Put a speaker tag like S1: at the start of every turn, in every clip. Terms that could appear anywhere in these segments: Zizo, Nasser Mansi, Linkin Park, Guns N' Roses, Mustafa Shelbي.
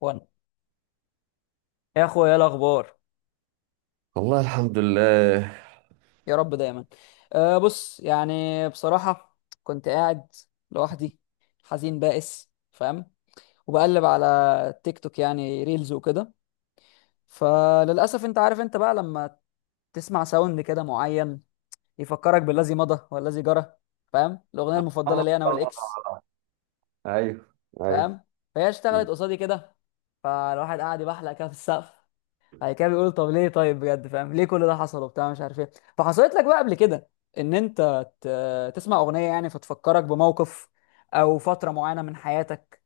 S1: وانا يا اخويا ايه الاخبار؟
S2: والله الحمد لله.
S1: يا رب دايما. بص يعني بصراحه كنت قاعد لوحدي، حزين بائس، فاهم؟ وبقلب على تيك توك، يعني ريلز وكده. فللاسف انت عارف، انت بقى لما تسمع ساوند كده معين يفكرك بالذي مضى والذي جرى. فاهم؟ الاغنيه المفضله
S2: آه.
S1: لي انا والاكس،
S2: ايوه، ايوه.
S1: فاهم؟ فهي اشتغلت قصادي كده. فالواحد قاعد يبحلق كده في السقف. بعد كده بيقول طب ليه، طيب بجد فاهم ليه كل ده حصل وبتاع مش عارف ايه. فحصلت لك بقى قبل كده ان انت تسمع اغنيه يعني فتفكرك بموقف او فتره معينه من حياتك،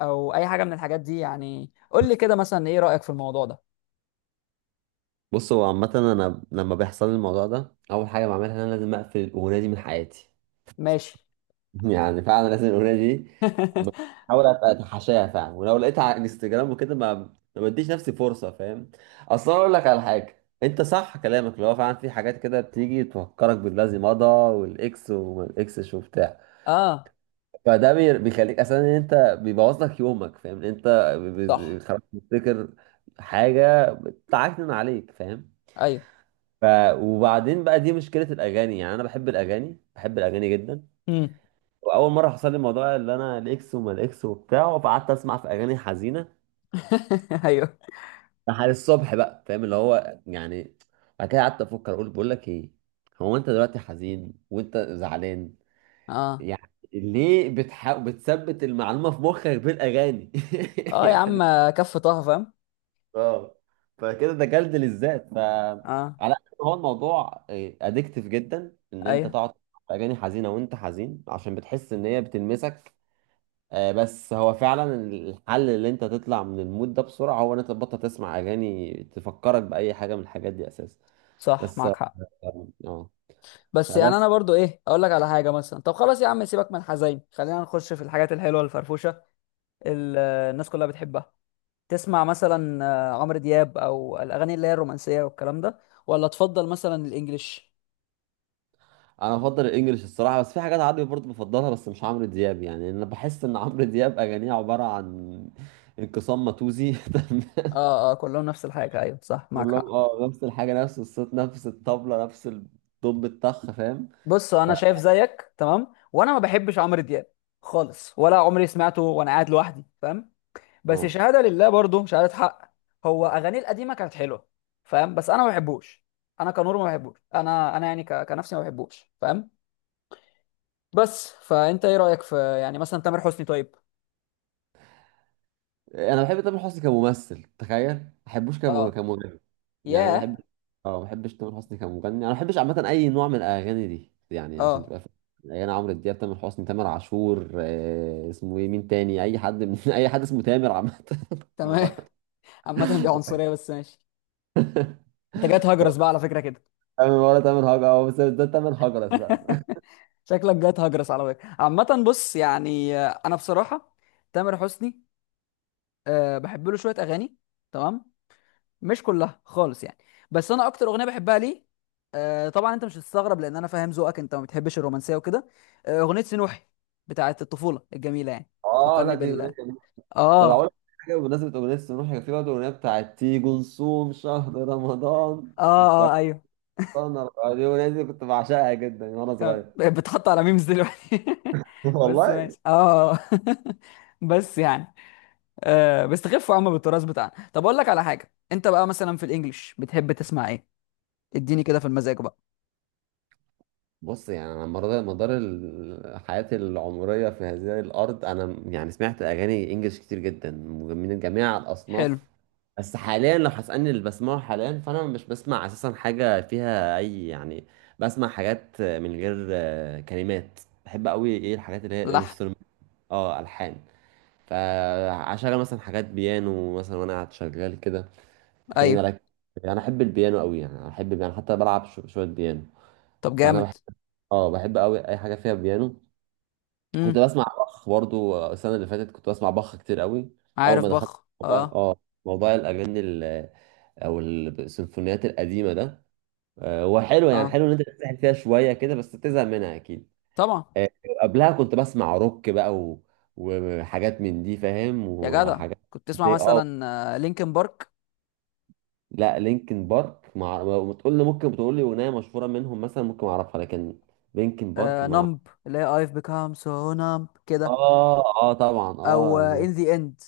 S1: او اي حاجه من الحاجات دي؟ يعني قول لي كده مثلا ايه رايك في الموضوع ده.
S2: بص، هو عامة انا لما بيحصل لي الموضوع ده اول حاجة بعملها ان انا لازم اقفل الاغنية دي من حياتي.
S1: ماشي.
S2: يعني فعلا لازم الاغنية دي بحاول ابقى اتحاشاها فعلا، ولو لقيتها على انستجرام وكده ما بديش نفسي فرصة. فاهم؟ اصلا اقول لك على حاجة، انت صح كلامك، اللي هو فعلا في حاجات كده بتيجي تفكرك بالذي مضى والاكس وما الاكسش وبتاع.
S1: اه.
S2: فده بيخليك اساسا ان انت بيبوظ لك يومك، فاهم؟ إن انت ب-
S1: صح.
S2: خلاص بتفتكر حاجه بتعكنن عليك، فاهم؟
S1: ايوه.
S2: ف وبعدين بقى دي مشكله الاغاني. يعني انا بحب الاغاني، بحب الاغاني جدا.
S1: امم.
S2: واول مره حصل لي الموضوع اللي انا الاكس وما الاكس وبتاع، فقعدت اسمع في اغاني حزينه
S1: ايوه.
S2: لحد الصبح بقى، فاهم؟ اللي هو يعني بعد كده قعدت افكر، اقول بقول لك ايه، هو انت دلوقتي حزين وانت زعلان،
S1: اه.
S2: يعني ليه بتحاول بتثبت المعلومه في مخك بالاغاني؟
S1: اه يا عم،
S2: يعني
S1: كف طه فاهم.
S2: اه. فكده ده جلد للذات.
S1: اه.
S2: على قد ما هو الموضوع ادكتيف جدا ان انت
S1: ايوه،
S2: تقعد تسمع اغاني حزينه وانت حزين عشان بتحس ان هي بتلمسك. آه، بس هو فعلا الحل اللي انت تطلع من المود ده بسرعه هو ان انت تبطل تسمع اغاني تفكرك باي حاجه من الحاجات دي اساسا.
S1: صح
S2: بس
S1: معاك
S2: اه.
S1: حق.
S2: آه.
S1: بس يعني
S2: فبس
S1: انا برضو ايه، اقول لك على حاجه مثلا، طب خلاص يا عم سيبك من الحزين، خلينا نخش في الحاجات الحلوه الفرفوشه ال- الناس كلها بتحبها. تسمع مثلا عمرو دياب، او الاغاني اللي هي الرومانسيه والكلام ده، ولا تفضل مثلا الانجليش؟
S2: انا بفضل الانجليش الصراحه، بس في حاجات عربي برضه بفضلها، بس مش عمرو دياب. يعني انا بحس ان عمرو دياب اغانيه عباره عن انقسام ماتوزي تمام؟
S1: اه اه، كلهم نفس الحاجه، ايوه صح معاك
S2: كلهم
S1: حق.
S2: اه نفس الحاجة، نفس الصوت، نفس الطبلة، نفس الدب الطخ، فاهم؟
S1: بص
S2: ف...
S1: انا شايف زيك، تمام؟ وانا ما بحبش عمرو دياب خالص، ولا عمري سمعته وانا قاعد لوحدي، فاهم؟ بس
S2: اه
S1: شهاده لله، برضه شهاده حق، هو اغانيه القديمه كانت حلوه، فاهم؟ بس انا ما بحبوش. انا كنور ما بحبوش. انا يعني كنفسي ما بحبوش، فاهم؟ بس فانت ايه رايك في يعني مثلا تامر حسني طيب؟
S2: انا بحب تامر حسني كممثل، تخيل، ما بحبوش
S1: اه.
S2: كمغني. يعني انا ما
S1: ياه.
S2: بحبش. اه ما بحبش تامر حسني كمغني، انا ما بحبش عامة اي نوع من الاغاني دي. يعني عشان
S1: اه.
S2: تبقى فاهم، اغاني عمرو دياب، تامر حسني، تامر عاشور، اسمه ايه، مين تاني؟ اي حد من... اي حد اسمه تامر عامة. ما
S1: تمام.
S2: بقى-
S1: عامة دي عنصرية بس ماشي. انت جاي تهجرس بقى على فكرة كده.
S2: تامر ولا تامر هجرة، بس ده تامر هجرة بقى.
S1: شكلك جاي تهجرس على فكرة. عامة بص، يعني انا بصراحة تامر حسني بحب له شوية اغاني، تمام؟ مش كلها خالص يعني. بس انا اكتر اغنية بحبها ليه، طبعا انت مش هتستغرب، لان انا فاهم ذوقك انت ما بتحبش الرومانسية وكده، اغنية سنوحي بتاعت الطفولة الجميلة يعني.
S2: اه لا،
S1: بتفكرني
S2: دي
S1: بال اه
S2: أغنية. طب اقول لك
S1: اه.
S2: حاجه بمناسبه اغنيه سنوح، كان في برضه اغنيه بتاعت تيجي نصوم شهر رمضان،
S1: اه
S2: السلطنه.
S1: ايوه،
S2: دي الاغنيه دي كنت بعشقها جدا وانا
S1: كان
S2: صغير.
S1: بتحط على ميمز دلوقتي، بس
S2: والله.
S1: ماشي اه. بس يعني بيستخفوا يا عم بالتراث بتاعنا. طب اقول لك على حاجه، انت بقى مثلا في الانجليش بتحب تسمع ايه؟ اديني كده في المزاج بقى.
S2: بص، يعني على مدار حياتي العمريه في هذه الارض، انا يعني سمعت اغاني انجلش كتير جدا من جميع الاصناف.
S1: حلو.
S2: بس حاليا لو هتسالني اللي بسمعه حاليا، فانا مش بسمع اساسا حاجه فيها اي يعني. بسمع حاجات من غير كلمات. بحب قوي، ايه، الحاجات اللي هي
S1: لحن.
S2: انسترومنت. اه الحان. فعشان مثلا حاجات بيانو مثلا، وانا قاعد شغال كده، تخليني
S1: ايوه.
S2: اركز. يعني انا احب البيانو قوي، يعني أنا احب، يعني، حتى بلعب شويه بيانو.
S1: طب
S2: فانا
S1: جامد.
S2: بحب، اه بحب قوي اي حاجه فيها بيانو.
S1: امم.
S2: كنت بسمع بخ برضو. السنه اللي فاتت كنت بسمع بخ كتير قوي. اول
S1: عارف
S2: ما دخلت
S1: بخ،
S2: موضوع-
S1: اه.
S2: اه موضوع الاغاني او السيمفونيات القديمه ده، هو حلو، يعني
S1: اه
S2: حلو ان انت تسحل فيها شويه كده، بس بتزهق منها اكيد.
S1: طبعا.
S2: آه، قبلها كنت بسمع روك بقى و... وحاجات من دي، فاهم؟
S1: يا جدع،
S2: وحاجات.
S1: كنت تسمع
S2: اه
S1: مثلا لينكن بارك؟
S2: لا، لينكن بارك، مع ما تقول لي، ممكن بتقول لي اغنيه مشهوره منهم مثلا ممكن اعرفها، لكن لينكن بارك. مع،
S1: نمب، اللي هي I've become so numb كده،
S2: اه، اه طبعا
S1: او
S2: اه.
S1: ان ذا اند،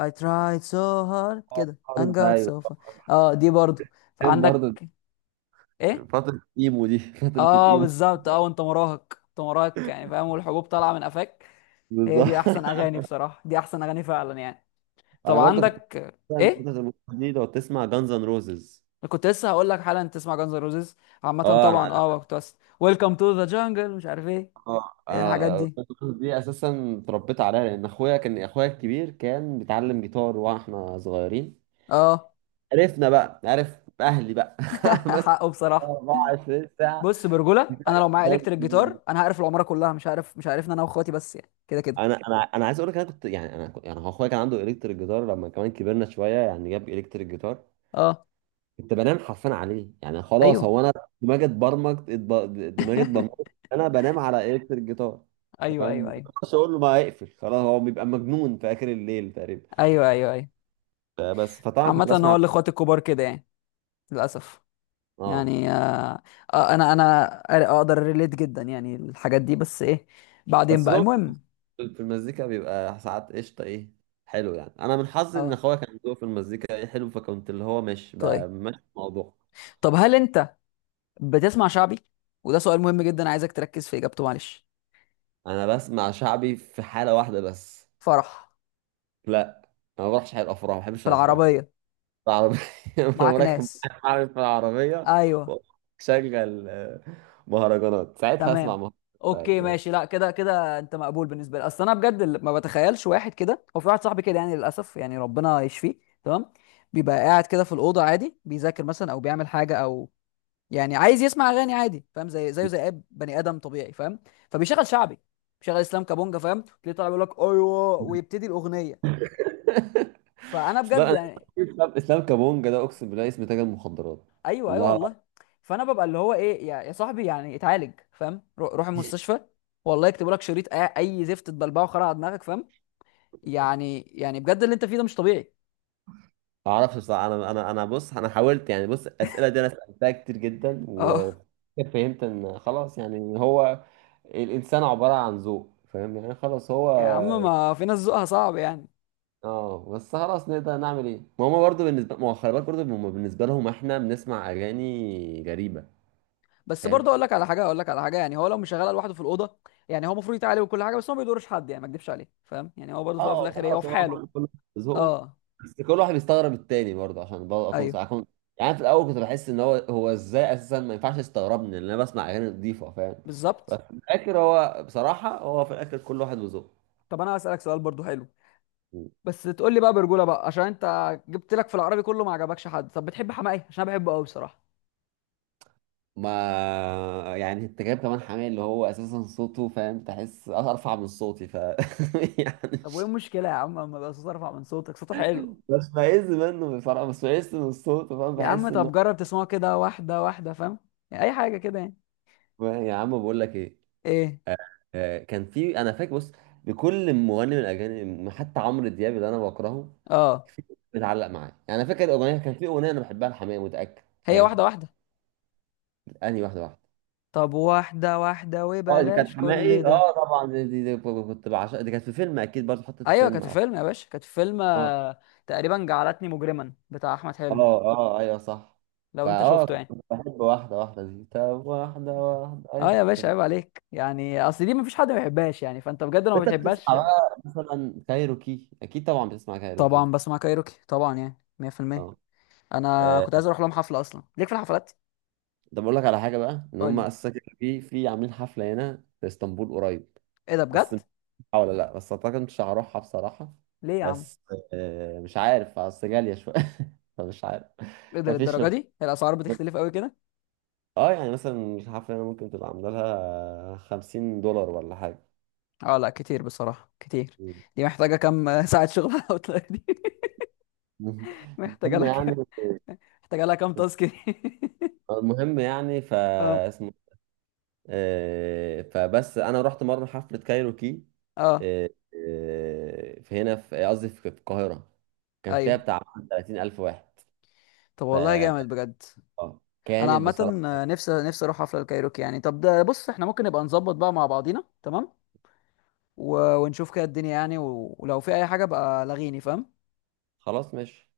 S1: I tried so hard
S2: آه،
S1: كده
S2: عارف
S1: and
S2: ده،
S1: got
S2: ايوه.
S1: so far. اه دي برضو
S2: كان برضه
S1: عندك؟ ايه؟
S2: فتره الايمو دي فتره
S1: اه
S2: الايمو،
S1: بالظبط. اه، وانت مراهق، انت مراهق يعني فاهم، والحبوب طالعه من قفاك. هي
S2: بالظبط.
S1: دي احسن اغاني بصراحه، دي احسن اغاني فعلا يعني. طب
S2: انا برضه كنت
S1: عندك
S2: فتره
S1: ايه؟
S2: الإيمو دي. لو تسمع جانز ان روزز،
S1: أنا كنت لسه هقول لك حالا تسمع جانز روزيز. عامه
S2: اه. انا
S1: طبعا اه كنت، بس ويلكم تو ذا جانجل مش عارف ايه،
S2: اه
S1: ايه الحاجات
S2: انا
S1: دي،
S2: Guns N' Roses دي اساسا اتربيت عليها، لان اخويا الكبير كان بيتعلم جيتار واحنا صغيرين.
S1: اه.
S2: عرفنا بقى، عرف اهلي بقى مثلا
S1: حقه بصراحه.
S2: 24 ساعه.
S1: بص برجوله، انا لو معايا الكتريك جيتار انا هقرف العماره كلها، مش عارف انا واخواتي، بس يعني كده كده.
S2: انا عايز اقول لك، انا كنت يعني يعني هو اخويا كان عنده الكتريك جيتار. لما كمان كبرنا شويه يعني جاب الكتريك جيتار،
S1: اه.
S2: كنت بنام حرفيا عليه. يعني خلاص
S1: ايوه
S2: هو انا دماغي اتبرمجت. دماغي اتبرمجت. انا بنام على الكتريك جيتار،
S1: ايوه
S2: فاهم؟
S1: ايوه.
S2: ما
S1: ايوه
S2: اقدرش اقول له ما يقفل. خلاص هو بيبقى مجنون في اخر الليل تقريبا.
S1: ايوه ايوه ايوه.
S2: فبس. فطبعا كنت
S1: عامة هو
S2: بسمع،
S1: الاخوات الكبار كده يعني، للاسف.
S2: اه
S1: يعني آه. انا اقدر ريليت جدا يعني الحاجات دي. بس ايه، بعدين
S2: بس
S1: بقى
S2: طبعا
S1: المهم.
S2: في المزيكا بيبقى ساعات قشطة. ايه، حلو، يعني انا من حظي ان
S1: اه.
S2: اخويا كان ذوقه في المزيكا ايه حلو، فكنت اللي هو مش
S1: طيب.
S2: ماشي في الموضوع.
S1: طب هل انت بتسمع شعبي؟ وده سؤال مهم جدا، عايزك تركز في اجابته معلش.
S2: انا بسمع شعبي في حالة واحدة بس.
S1: فرح؟
S2: لا، انا ما بروحش حي الافراح، ما بحبش
S1: في
S2: الافراح.
S1: العربية؟
S2: في العربية. انا
S1: معاك
S2: راكب.
S1: ناس؟
S2: معايا في العربية
S1: ايوه.
S2: وشغل مهرجانات ساعتها اسمع.
S1: تمام. اوكي
S2: مهرجانات.
S1: ماشي، لا كده كده انت مقبول بالنسبه لي. اصل انا بجد اللي ما بتخيلش واحد كده، هو في واحد صاحبي كده يعني للاسف، يعني ربنا يشفيه. تمام. بيبقى قاعد كده في الاوضه عادي، بيذاكر مثلا او بيعمل حاجه، او يعني عايز يسمع اغاني عادي، فاهم؟ زي زيه زي اي بني ادم طبيعي، فاهم؟ فبيشغل شعبي، بيشغل اسلام كابونجا، فاهم؟ تلاقيه طالع بيقول لك ايوه، ويبتدي الاغنيه. فانا
S2: لا،
S1: بجد
S2: انا
S1: يعني.
S2: اسلام كابونجا ده اقسم بالله اسم تاجر مخدرات.
S1: ايوه ايوه
S2: والله.
S1: والله. فانا ببقى اللي هو ايه، يا يا صاحبي يعني اتعالج، فاهم؟ روح المستشفى، والله يكتبوا لك شريط اي أي زفت تبلبعه، خرع على دماغك، فاهم؟ يعني بجد اللي انت فيه ده مش طبيعي.
S2: ما اعرفش بصراحه. انا انا بص، انا حاولت يعني. بص الاسئله دي انا سالتها كتير جدا،
S1: اه
S2: وفهمت ان خلاص يعني إن هو الانسان عباره عن ذوق، فاهم؟ يعني خلاص هو،
S1: يا عم، ما في ناس ذوقها صعب يعني.
S2: اه بس خلاص نقدر نعمل ايه؟ ما هما برضه بالنسبه، ما هو خلي بالك برضه، هما بالنسبه لهم احنا بنسمع اغاني غريبه،
S1: بس برضه
S2: فاهم؟
S1: اقول لك على حاجه، اقول لك على حاجه، يعني هو لو مش شغال لوحده في الاوضه، يعني هو المفروض يتعالج وكل حاجه، بس هو ما بيضرش حد يعني، ما اكدبش عليه، فاهم؟ يعني هو برضه في الأول وفي
S2: اه.
S1: الاخر ايه، هو
S2: خلاص
S1: في
S2: هو
S1: حاله.
S2: كله كله ذوقه.
S1: اه.
S2: بس كل واحد بيستغرب التاني برضه. عشان برضه اكون صح،
S1: ايوه
S2: اكون، يعني أنا في الاول كنت بحس ان هو ازاي اساسا ما ينفعش يستغربني، لان انا بسمع اغاني نظيفه، فاهم؟ بس
S1: بالظبط.
S2: في الاخر هو بصراحه، هو في الاخر كل واحد وذوقه.
S1: طب انا هسألك سؤال برضه حلو، بس تقول لي بقى برجوله بقى، عشان انت جبت لك في العربي كله ما عجبكش حد. طب بتحب حماقي؟ عشان انا بحبه قوي بصراحه.
S2: ما يعني انت جايب كمان حماية اللي هو اساسا صوته، فاهم؟ تحس ارفع من صوتي. يعني
S1: طب وايه
S2: مش
S1: المشكله يا عم، اما بقى صوت ارفع من صوتك، صوته حلو.
S2: بستفز منه بصراحه، بس بستفز من صوته، فاهم؟
S1: يا عم
S2: بحس انه.
S1: طب جرب تسمعه كده واحده واحده، فاهم؟ يعني اي حاجه كده يعني.
S2: يا عم، بقول لك ايه،
S1: ايه.
S2: كان في، انا فاكر، بص، لكل مغني من الاجانب حتى عمرو دياب اللي انا بكرهه
S1: اه.
S2: في بتعلق معاه. يعني انا فاكر اغنيه، كان في اغنيه انا بحبها لحماقي متاكد،
S1: هي واحده
S2: فاهم؟
S1: واحده.
S2: انهي واحده واحده.
S1: طب واحده واحده
S2: اه، دي كانت
S1: وبلاش كل
S2: حماقي،
S1: ده.
S2: اه طبعا، دي كنت بعشقها. دي كانت في فيلم اكيد، برضه حطت في
S1: ايوه
S2: فيلم.
S1: كانت في
S2: اه
S1: فيلم يا باشا، كانت في فيلم
S2: اه
S1: تقريبا جعلتني مجرما بتاع احمد
S2: اه،
S1: حلمي،
S2: آه، ايوه صح.
S1: لو انت
S2: فاه،
S1: شفته يعني.
S2: كنت بحب واحده واحده دي. طب واحده واحده،
S1: اه
S2: ايوه
S1: يا باشا،
S2: كانت.
S1: عيب عليك يعني، اصل دي مفيش حد ما بيحبهاش يعني. فانت بجد لو ما
S2: انت
S1: بتحبهاش.
S2: بتسمع بقى مثلا كايروكي، اكيد طبعا بتسمع كايروكي.
S1: طبعا بسمع كايروكي، طبعا يعني 100%.
S2: اه
S1: انا
S2: آه،
S1: كنت عايز اروح لهم حفله اصلا، ليك في الحفلات.
S2: ده بقول لك على حاجه بقى ان
S1: قول
S2: هم
S1: لي،
S2: اساسا كده في عاملين حفله هنا في اسطنبول قريب.
S1: ايه ده
S2: بس
S1: بجد؟
S2: مش عارف ولا لا، بس اعتقد مش هروحها بصراحه.
S1: ليه يا عم؟
S2: بس مش عارف، اصل غاليه شويه. فمش عارف.
S1: ايه ده
S2: مفيش.
S1: للدرجه دي؟ هي الاسعار بتختلف قوي كده؟
S2: اه، يعني مثلا الحفله هنا ممكن تبقى عامله لها $50 ولا حاجه.
S1: اه لا كتير بصراحه، كتير.
S2: مم.
S1: دي محتاجه كام ساعه شغل على الاوتلاير دي؟ محتاجه
S2: المهم
S1: لها
S2: يعني
S1: كام؟ محتاجه لها كام تاسك دي؟
S2: المهم يعني
S1: اه.
S2: فاسمه. فبس انا رحت مره حفله كايروكي،
S1: اه
S2: آه، في هنا، في قصدي، في القاهره. كان فيها
S1: ايوه.
S2: بتاع 30 الف واحد.
S1: طب
S2: ف
S1: والله جامد بجد.
S2: آه،
S1: انا
S2: كانت
S1: عامه
S2: بصراحه.
S1: نفسي نفسي اروح حفله الكايروكي يعني. طب ده بص، احنا ممكن نبقى نظبط بقى مع بعضينا، تمام؟ و... ونشوف كده الدنيا يعني، و... ولو في اي حاجه بقى لغيني، فاهم؟
S2: خلاص ماشي